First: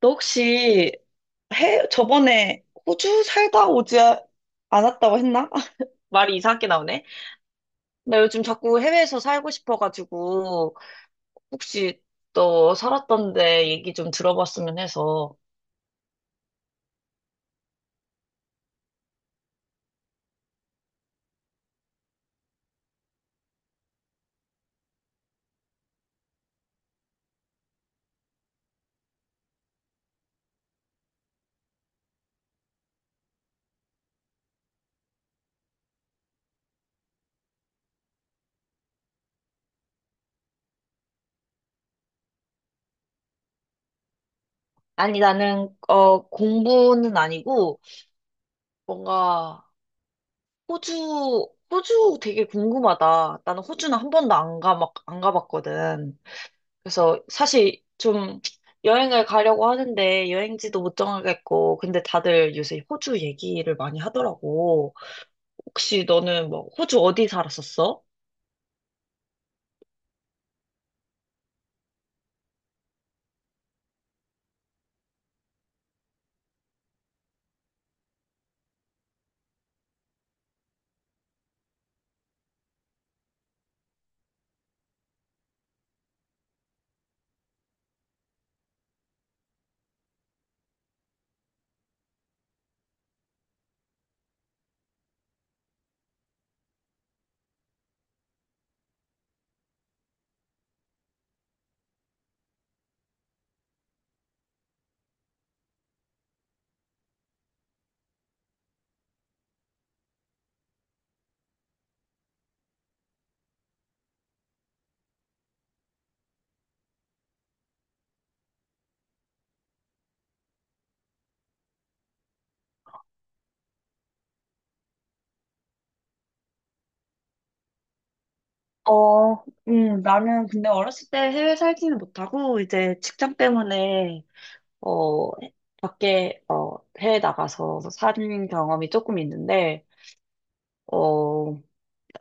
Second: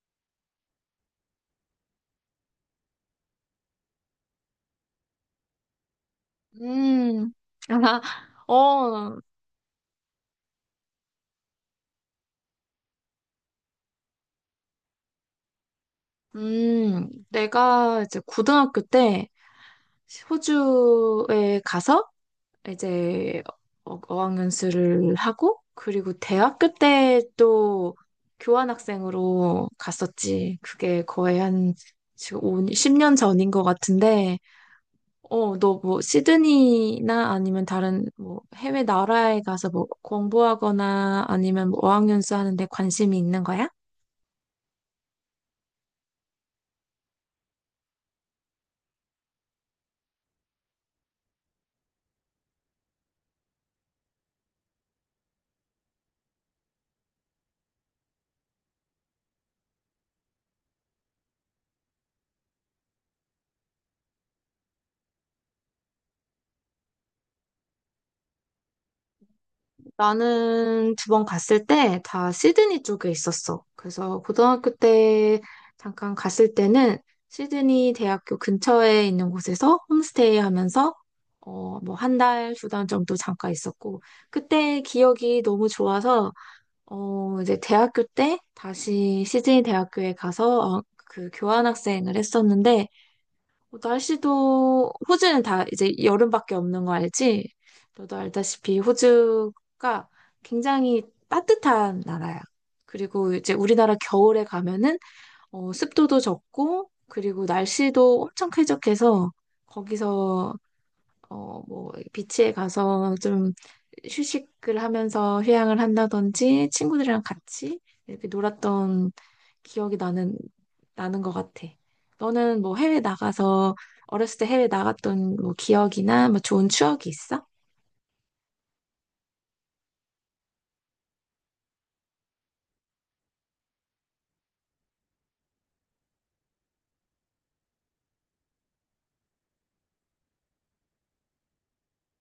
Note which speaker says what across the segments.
Speaker 1: 너 혹시 저번에 호주 살다 오지 않았다고 했나? 말이 이상하게 나오네.
Speaker 2: 음, 아,
Speaker 1: 나 요즘 자꾸
Speaker 2: 어,
Speaker 1: 해외에서 살고 싶어가지고, 혹시 너 살았던 데 얘기 좀 들어봤으면 해서.
Speaker 2: 내가 이제 고등학교 때 호주에 가서 이제 어학연수를 하고, 그리고 대학교 때 또 교환학생으로 갔었지. 그게 거의 한 지금 오 10년 전인 것 같은데, 너 뭐 시드니나 아니면 다른 뭐 해외 나라에 가서 뭐 공부하거나 아니면 뭐 어학연수 하는데 관심이 있는 거야?
Speaker 1: 아니, 나는, 공부는 아니고, 뭔가, 호주 되게 궁금하다. 나는 호주는 한 번도 안 가, 막, 안 가봤거든. 그래서 사실 좀 여행을 가려고 하는데 여행지도 못 정하겠고, 근데 다들 요새 호주 얘기를 많이 하더라고. 혹시 너는 뭐 호주 어디 살았었어?
Speaker 2: 나는 두 번 갔을 때 다 시드니 쪽에 있었어. 그래서 고등학교 때 잠깐 갔을 때는 시드니 대학교 근처에 있는 곳에서 홈스테이 하면서 뭐 한 달, 두 달 정도 잠깐 있었고 그때 기억이 너무 좋아서 이제 대학교 때 다시 시드니 대학교에 가서 그 교환학생을 했었는데 뭐 날씨도 호주는 다 이제 여름밖에 없는 거 알지? 너도 알다시피 호주가 굉장히 따뜻한 나라야. 그리고 이제 우리나라 겨울에 가면은 습도도 적고 그리고 날씨도 엄청 쾌적해서 거기서 비치에 가서 좀 휴식을 하면서 휴양을 한다든지 친구들이랑 같이 이렇게 놀았던 기억이 나는 것 같아. 너는 뭐 해외 나가서 어렸을 때 해외 나갔던 뭐 기억이나 뭐 좋은 추억이 있어?
Speaker 1: 어, 나는 근데 어렸을 때 해외 살지는 못하고, 이제 직장 때문에 어, 해외 나가서 산 경험이 조금 있는데, 어,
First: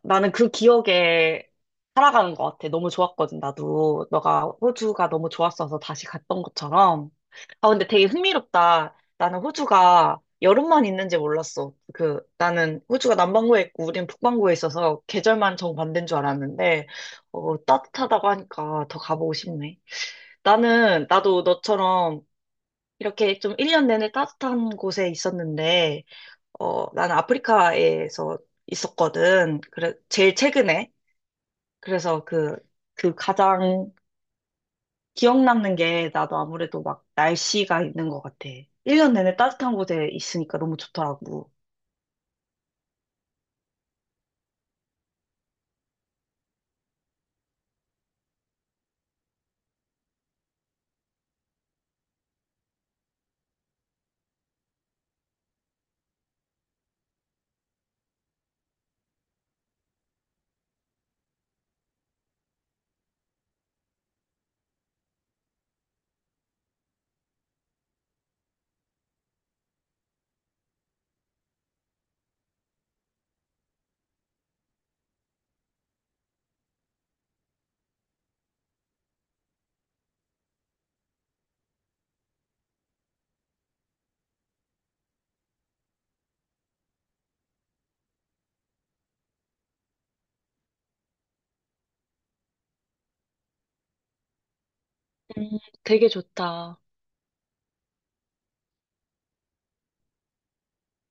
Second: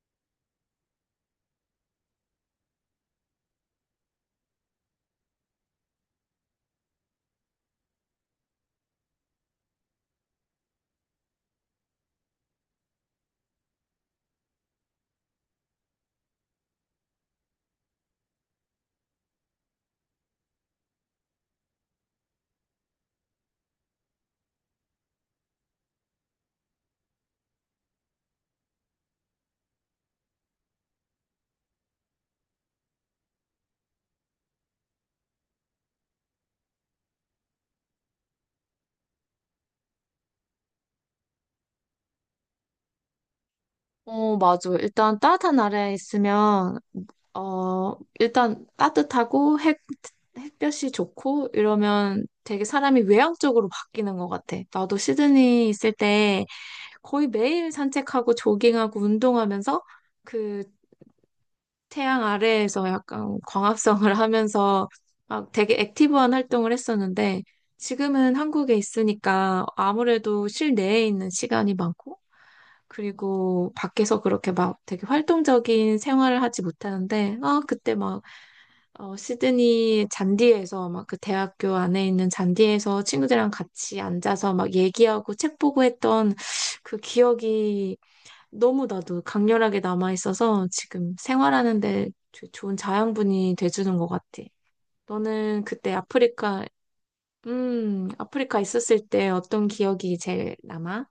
Speaker 1: 나는 그 기억에 살아가는 것 같아. 너무 좋았거든, 나도. 너가 호주가 너무 좋았어서 다시 갔던 것처럼. 아, 근데 되게 흥미롭다. 나는 호주가 여름만 있는지 몰랐어. 나는 호주가 남반구에 있고 우린 북반구에 있어서 계절만 정반대인 줄 알았는데, 따뜻하다고 하니까 더 가보고 싶네. 나도 너처럼 이렇게 좀 1년 내내 따뜻한 곳에 있었는데, 나는 아프리카에서 있었거든. 그래, 제일 최근에. 그래서 그 가장 기억 남는 게 나도 아무래도 막 날씨가 있는 것 같아. 1년 내내 따뜻한 곳에 있으니까 너무 좋더라고.
Speaker 2: 맞아. 일단 따뜻한 나라에 있으면, 어, 일단 따뜻하고 햇볕이 좋고 이러면 되게 사람이 외향적으로 바뀌는 것 같아. 나도 시드니 있을 때 거의 매일 산책하고 조깅하고 운동하면서 그 태양 아래에서 약간 광합성을 하면서 막 되게 액티브한 활동을 했었는데 지금은 한국에 있으니까 아무래도 실내에 있는 시간이 많고 그리고 밖에서 그렇게 막 되게 활동적인 생활을 하지 못하는데 아 그때 막 시드니 잔디에서 막 그 대학교 안에 있는 잔디에서 친구들이랑 같이 앉아서 막 얘기하고 책 보고 했던 그 기억이 너무 나도 강렬하게 남아있어서 지금 생활하는데 좋은 자양분이 돼주는 것 같아.
Speaker 1: 음,
Speaker 2: 너는 그때
Speaker 1: 되게
Speaker 2: 아프리카,
Speaker 1: 좋다.
Speaker 2: 아프리카 있었을 때 어떤 기억이 제일 남아?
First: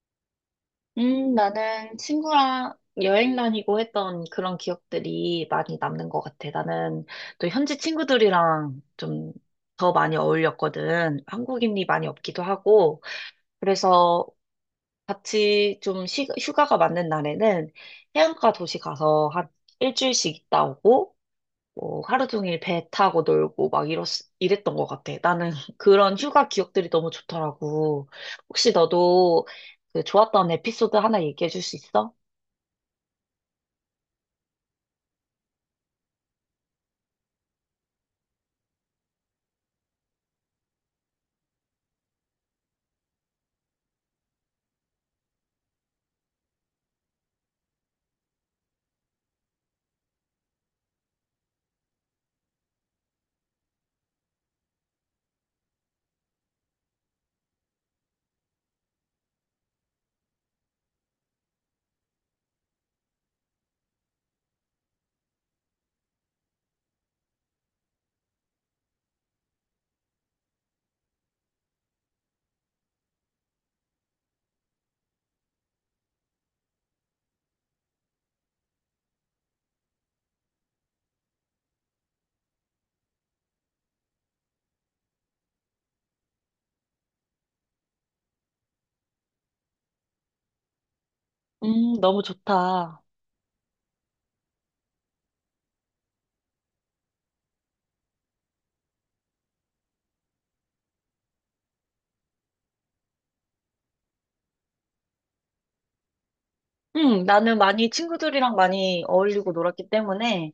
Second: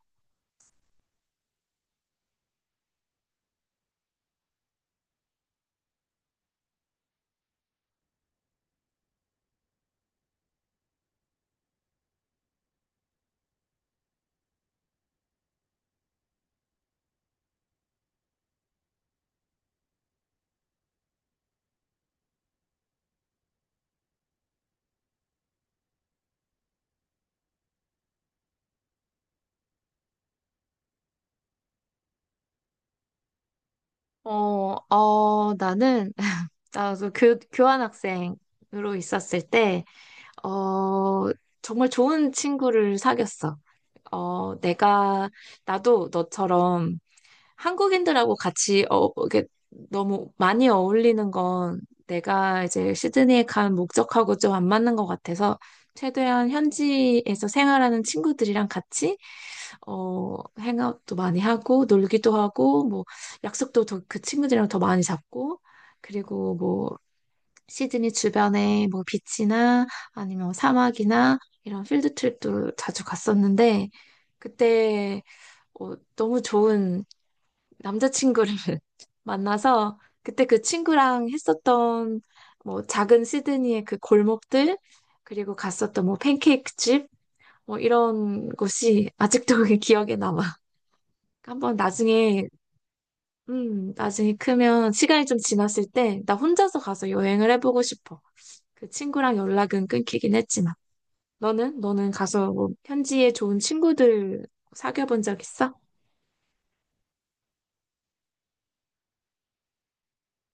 Speaker 1: 나는 친구랑 여행 다니고 했던 그런 기억들이 많이 남는 것 같아. 나는 또 현지 친구들이랑 좀 더 많이 어울렸거든. 한국인이 많이 없기도 하고. 그래서 같이 좀 휴가가 맞는 날에는 해안가 도시 가서 한 일주일씩 있다 오고, 뭐 하루 종일 배 타고 놀고 막 이랬던 것 같아. 나는 그런 휴가 기억들이 너무 좋더라고. 혹시 너도 그 좋았던 에피소드 하나 얘기해 줄 수 있어?
Speaker 2: 나는, 나도 교환학생으로 있었을 때, 어, 정말 좋은 친구를 사귀었어. 어, 내가, 나도 너처럼 한국인들하고 같이 이게 너무 많이 어울리는 건 내가 이제 시드니에 간 목적하고 좀 안 맞는 것 같아서 최대한 현지에서 생활하는 친구들이랑 같이 행업도 많이 하고 놀기도 하고 뭐 약속도 그 친구들이랑 더 많이 잡고 그리고 뭐 시드니 주변에 뭐 비치나 아니면 사막이나 이런 필드 트립도 자주 갔었는데 그때 너무 좋은 남자친구를 만나서 그때 그 친구랑 했었던 뭐 작은 시드니의 그 골목들 그리고 갔었던 뭐 팬케이크 집 뭐 이런 곳이 아직도 그게 기억에 남아. 한번
Speaker 1: 너무
Speaker 2: 나중에
Speaker 1: 좋다.
Speaker 2: 나중에 크면 시간이 좀 지났을 때 나 혼자서 가서 여행을 해보고 싶어. 그 친구랑 연락은 끊기긴 했지만 너는 가서 뭐 현지에 좋은 친구들 사귀어 본 적 있어?
Speaker 1: 나는 많이 친구들이랑 많이 어울리고 놀았기 때문에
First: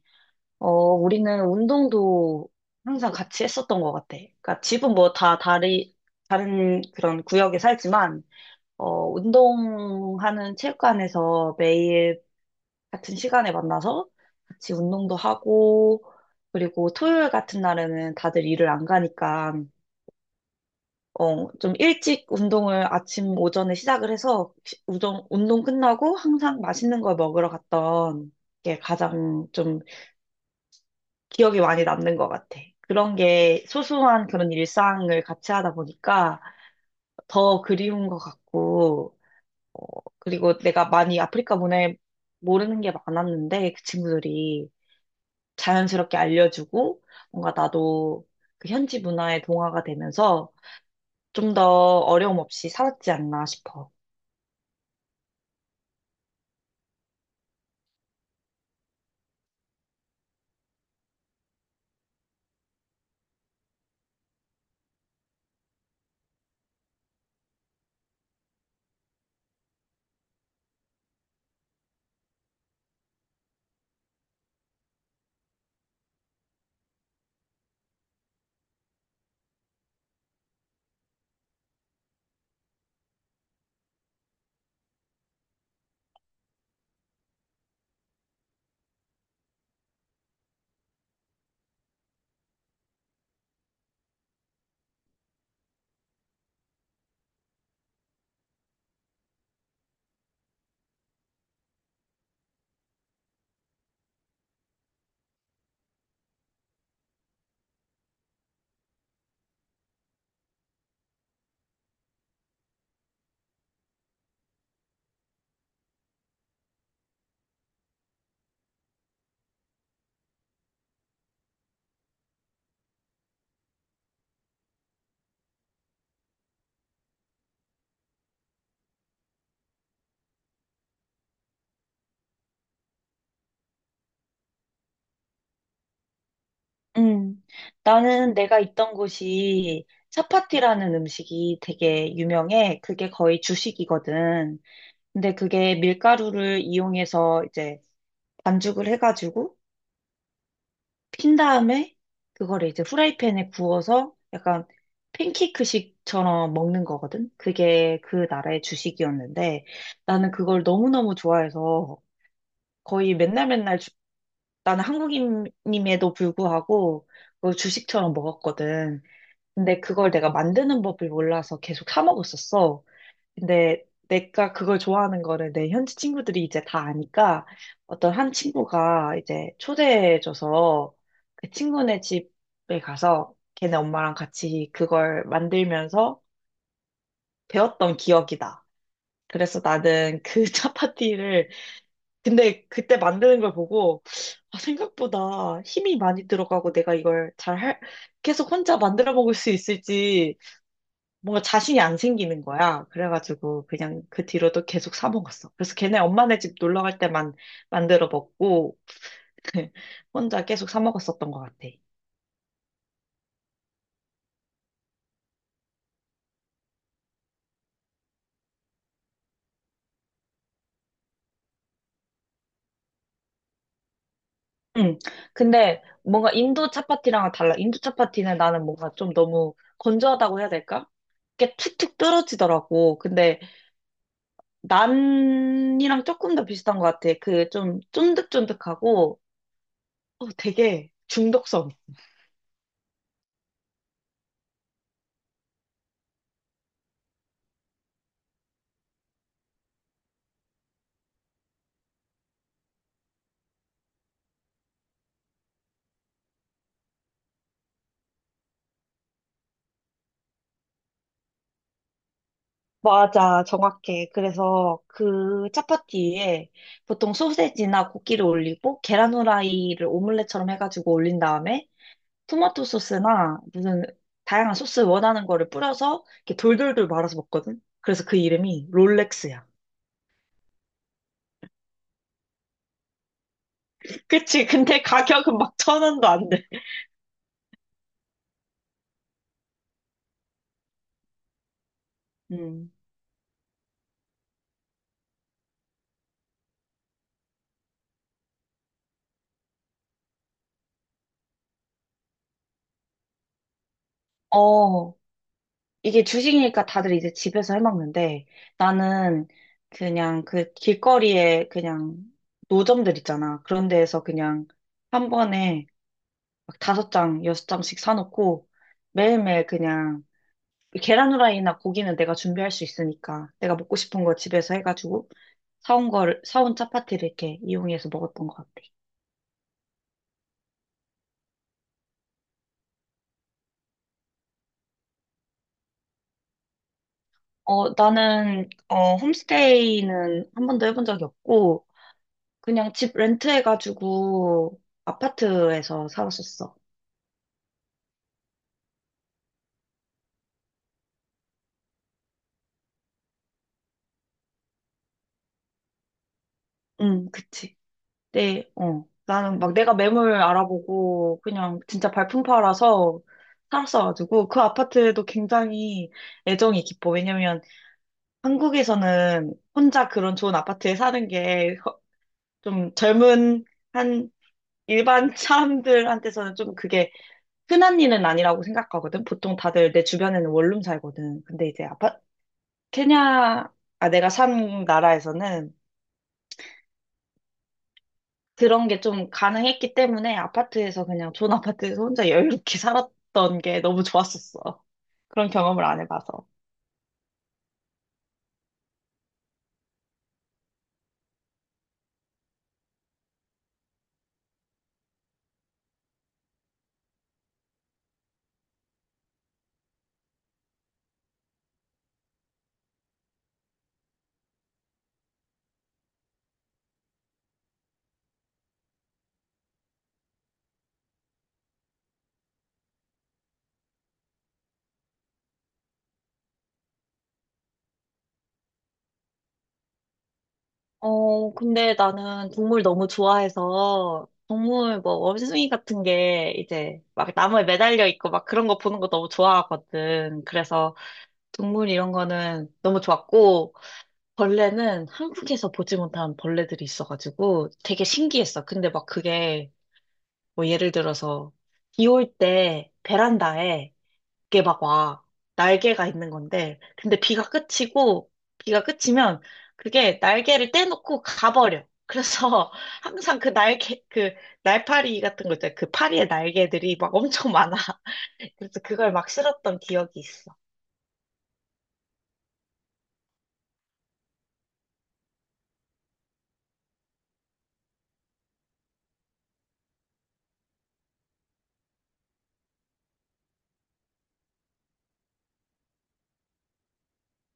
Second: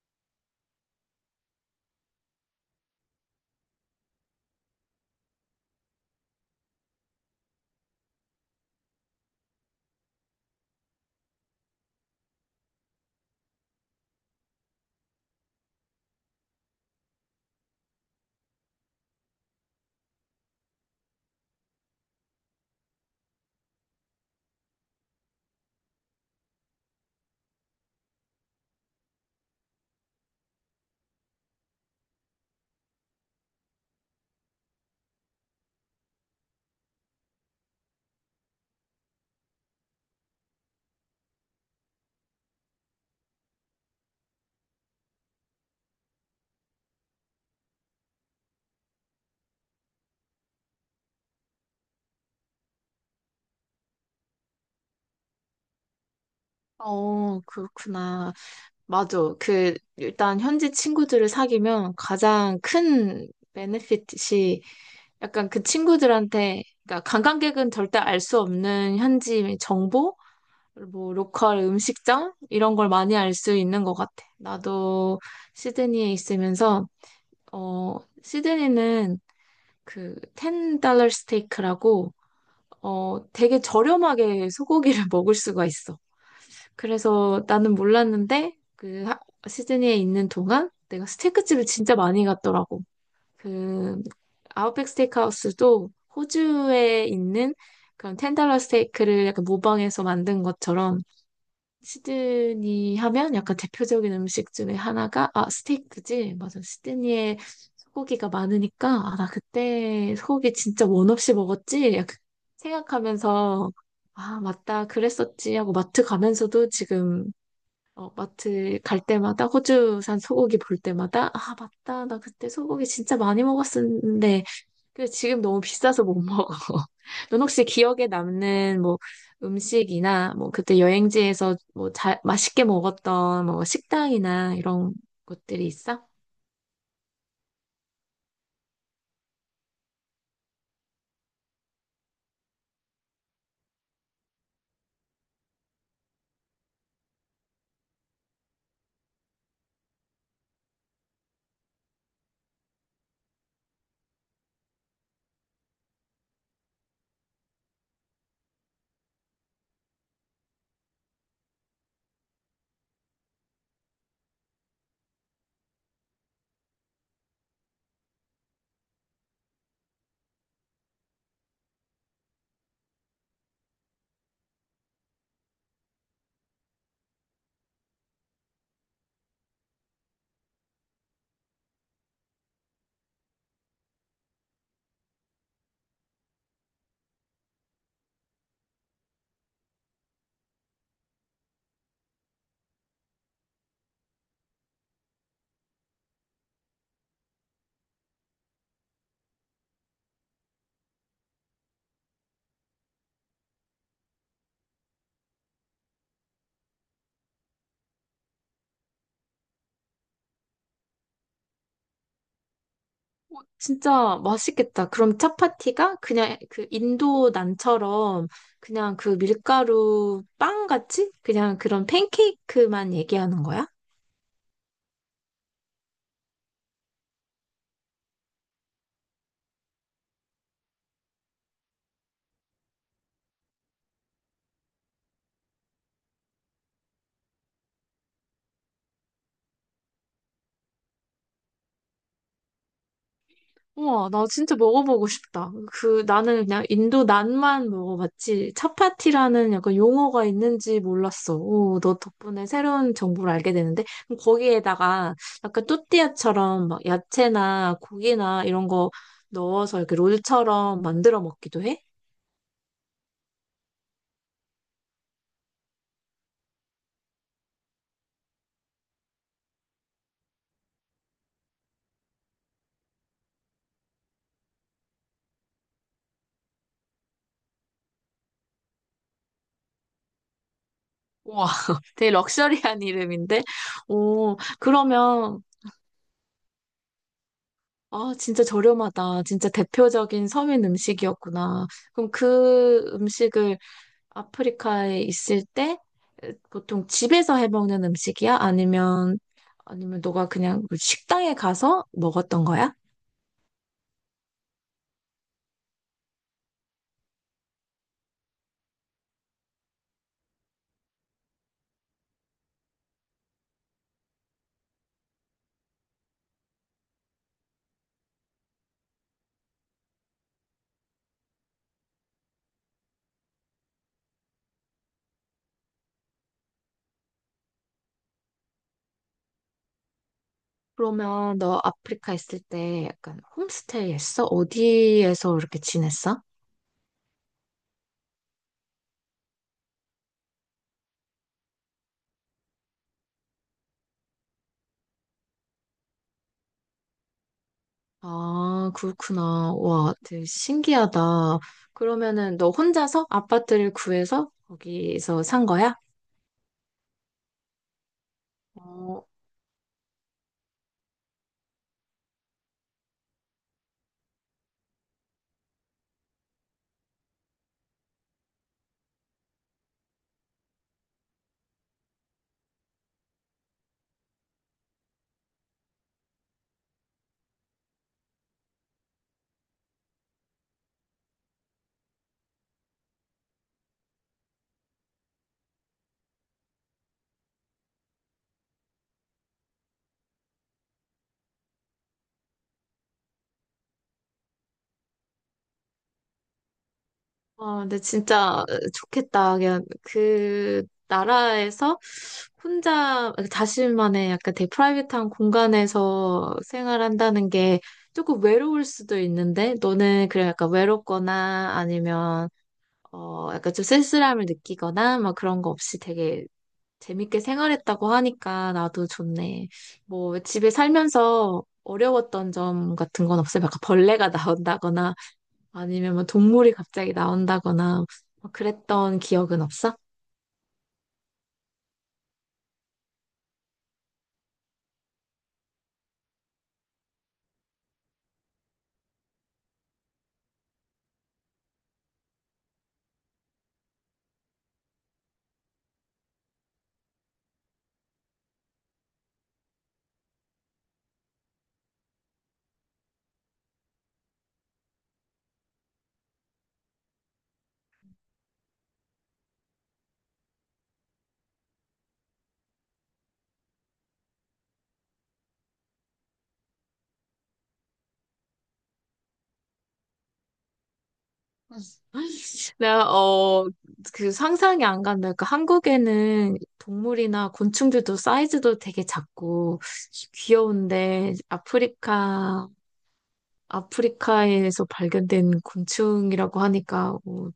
Speaker 1: 우리는 운동도 항상 같이 했었던 것 같아. 그러니까 집은 뭐 다른 그런 구역에 살지만, 운동하는 체육관에서 매일 같은 시간에 만나서 같이 운동도 하고, 그리고 토요일 같은 날에는 다들 일을 안 가니까, 좀 일찍 운동을 아침 오전에 시작을 해서 운동 끝나고 항상 맛있는 걸 먹으러 갔던 게 가장 좀 기억이 많이 남는 것 같아. 그런 게 소소한 그런 일상을 같이 하다 보니까 더 그리운 것 같고, 어, 그리고 내가 많이 아프리카 문화에 모르는 게 많았는데 그 친구들이 자연스럽게 알려주고 뭔가 나도 그 현지 문화에 동화가 되면서 좀 더 어려움 없이 살았지 않나 싶어.
Speaker 2: 그렇구나. 맞아. 그, 일단 현지 친구들을 사귀면 가장 큰 베네핏이 약간 그 친구들한테, 그러니까 관광객은 절대 알 수 없는 현지 정보? 뭐, 로컬 음식점? 이런 걸 많이 알 수 있는 것 같아. 나도 시드니에 있으면서, 어, 시드니는 그, 10달러 스테이크라고, 되게 저렴하게 소고기를 먹을 수가 있어. 그래서 나는 몰랐는데 그 시드니에 있는 동안 내가 스테이크집을 진짜 많이 갔더라고. 그 아웃백 스테이크하우스도 호주에 있는 그런 텐달러 스테이크를 약간 모방해서 만든 것처럼 시드니 하면 약간 대표적인 음식 중에 하나가 아 스테이크지. 맞아. 시드니에 소고기가 많으니까 아 나 그때 소고기 진짜 원 없이 먹었지. 약간 생각하면서 아 맞다 그랬었지 하고 마트 가면서도 지금 마트 갈 때마다 호주산 소고기 볼 때마다 아, 맞다. 나 그때 소고기 진짜 많이 먹었었는데 그 지금 너무 비싸서 못 먹어. 넌 혹시 기억에 남는 뭐 음식이나 뭐 그때 여행지에서 뭐 잘 맛있게 먹었던 뭐 식당이나 이런 것들이 있어?
Speaker 1: 음, 나는 내가 있던 곳이 차파티라는 음식이 되게 유명해. 그게 거의 주식이거든. 근데 그게 밀가루를 이용해서 이제 반죽을 해가지고 핀 다음에 그거를 이제 후라이팬에 구워서 약간 팬케이크식처럼 먹는 거거든? 그게 그 나라의 주식이었는데 나는 그걸 너무너무 좋아해서 거의 맨날 맨날 나는 한국인임에도 불구하고 그걸 주식처럼 먹었거든. 근데 그걸 내가 만드는 법을 몰라서 계속 사 먹었었어. 근데 내가 그걸 좋아하는 거를 내 현지 친구들이 이제 다 아니까 어떤 한 친구가 이제 초대해줘서 그 친구네 집에 가서 걔네 엄마랑 같이 그걸 만들면서 배웠던 기억이다. 그래서 나는 그 차파티를 근데 그때 만드는 걸 보고 아, 생각보다 힘이 많이 들어가고 내가 이걸 계속 혼자 만들어 먹을 수 있을지 뭔가 자신이 안 생기는 거야. 그래가지고 그냥 그 뒤로도 계속 사 먹었어. 그래서 걔네 엄마네 집 놀러 갈 때만 만들어 먹고 혼자 계속 사 먹었었던 것 같아.
Speaker 2: 진짜 맛있겠다. 그럼 차파티가 그냥 그 인도 난처럼 그냥 그 밀가루 빵 같이 그냥 그런 팬케이크만 얘기하는 거야?
Speaker 1: 응. 근데 뭔가 인도 차파티랑은 달라. 인도 차파티는 나는 뭔가 좀 너무 건조하다고 해야 될까? 이게 툭툭 떨어지더라고. 근데 난이랑 조금 더 비슷한 것 같아. 그 좀 쫀득쫀득하고 되게 중독성.
Speaker 2: 우와, 나 진짜 먹어보고 싶다. 그, 나는 그냥 인도 난만 먹어봤지, 차파티라는 약간 용어가 있는지 몰랐어. 오, 너 덕분에 새로운 정보를 알게 되는데, 그럼 거기에다가 약간 또띠아처럼 막 야채나 고기나 이런 거 넣어서 이렇게 롤처럼 만들어 먹기도 해?
Speaker 1: 맞아, 정확해. 그래서 그 차파티에 보통 소세지나 고기를 올리고 계란 후라이를 오믈렛처럼 해가지고 올린 다음에 토마토 소스나 무슨 다양한 소스 원하는 거를 뿌려서 이렇게 돌돌돌 말아서 먹거든. 그래서 그 이름이 롤렉스야.
Speaker 2: 우와, 되게 럭셔리한 이름인데? 오,
Speaker 1: 그치? 근데 가격은
Speaker 2: 그러면,
Speaker 1: 막 천 원도 안 돼.
Speaker 2: 아, 진짜 저렴하다. 진짜 대표적인 서민 음식이었구나. 그럼
Speaker 1: 음.
Speaker 2: 그 음식을 아프리카에 있을 때 보통 집에서 해먹는 음식이야? 아니면 너가 그냥 그 식당에 가서 먹었던 거야?
Speaker 1: 어, 이게 주식이니까 다들 이제 집에서 해먹는데 나는 그냥 그 길거리에 그냥 노점들 있잖아. 그런 데에서 그냥 한 번에 막 다섯 장, 여섯 장씩 사놓고 매일매일 그냥 계란 후라이나 고기는 내가 준비할 수 있으니까 내가 먹고 싶은 거 집에서 해가지고 사온 차파티를 이렇게 이용해서 먹었던 것 같아.
Speaker 2: 그러면 너 아프리카 있을 때 약간 홈스테이 했어? 어디에서 이렇게 지냈어?
Speaker 1: 나는, 홈스테이는 한 번도 해본 적이 없고, 그냥 집 렌트해가지고 아파트에서 살았었어.
Speaker 2: 아, 그렇구나. 와, 되게 신기하다. 그러면은 너 혼자서 아파트를 구해서 거기서 산 거야?
Speaker 1: 응, 그치. 네, 어.
Speaker 2: 어,
Speaker 1: 나는 막 내가 매물 알아보고 그냥 진짜 발품 팔아서 살았어가지고 그 아파트도 굉장히 애정이 깊어. 왜냐면 한국에서는 혼자 그런 좋은 아파트에 사는 게 좀 젊은 한 일반 사람들한테서는 좀 그게 흔한 일은 아니라고 생각하거든. 보통 다들 내 주변에는 원룸 살거든. 근데 이제 케냐, 아, 내가 산 나라에서는 그런 게 좀 가능했기 때문에 아파트에서 그냥 존 아파트에서 혼자 여유롭게 살았던 게 너무 좋았었어. 그런 경험을 안 해봐서.
Speaker 2: 아, 근데 진짜 좋겠다. 그냥 그 나라에서 혼자 자신만의 약간 되게 프라이빗한 공간에서 생활한다는 게 조금 외로울 수도 있는데 너는 그래 약간 외롭거나 아니면 약간 좀 쓸쓸함을 느끼거나 막 그런 거 없이 되게 재밌게 생활했다고 하니까 나도 좋네. 뭐 집에 살면서 어려웠던 점 같은 건 없어요? 약간 벌레가 나온다거나 아니면 뭐 동물이 갑자기 나온다거나 뭐 그랬던 기억은 없어?
Speaker 1: 근데 나는 동물 너무 좋아해서 동물 뭐 원숭이 같은 게 이제 막 나무에 매달려 있고 막 그런 거 보는 거 너무 좋아하거든. 그래서 동물 이런 거는 너무 좋았고 벌레는 한국에서 보지 못한 벌레들이 있어가지고 되게 신기했어. 근데 막 그게 뭐 예를 들어서 비올 때 베란다에 이게 막 와. 날개가 있는 건데 근데 비가 그치면 그게 날개를 떼놓고 가버려. 그래서 항상 그 날개 그 날파리 같은 거 있잖아. 그 파리의 날개들이 막 엄청 많아. 그래서 그걸 막 실었던 기억이 있어.
Speaker 2: 내가 그 상상이 안 간다. 그러니까 한국에는 동물이나 곤충들도 사이즈도 되게 작고 귀여운데 아프리카에서 발견된 곤충이라고 하니까 어,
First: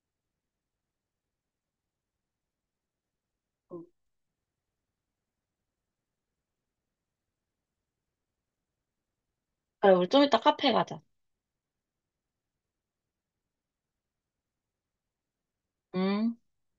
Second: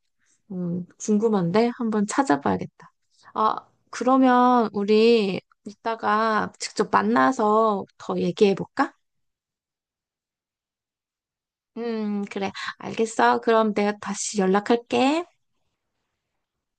Speaker 2: 음, 궁금한데 한번 찾아봐야겠다. 아 그러면 우리 이따가 직접 만나서 더 얘기해 볼까?
Speaker 1: 그래, 우리 좀 이따 카페 가자.
Speaker 2: 그래. 알겠어. 그럼 내가 다시 연락할게.
Speaker 1: 음.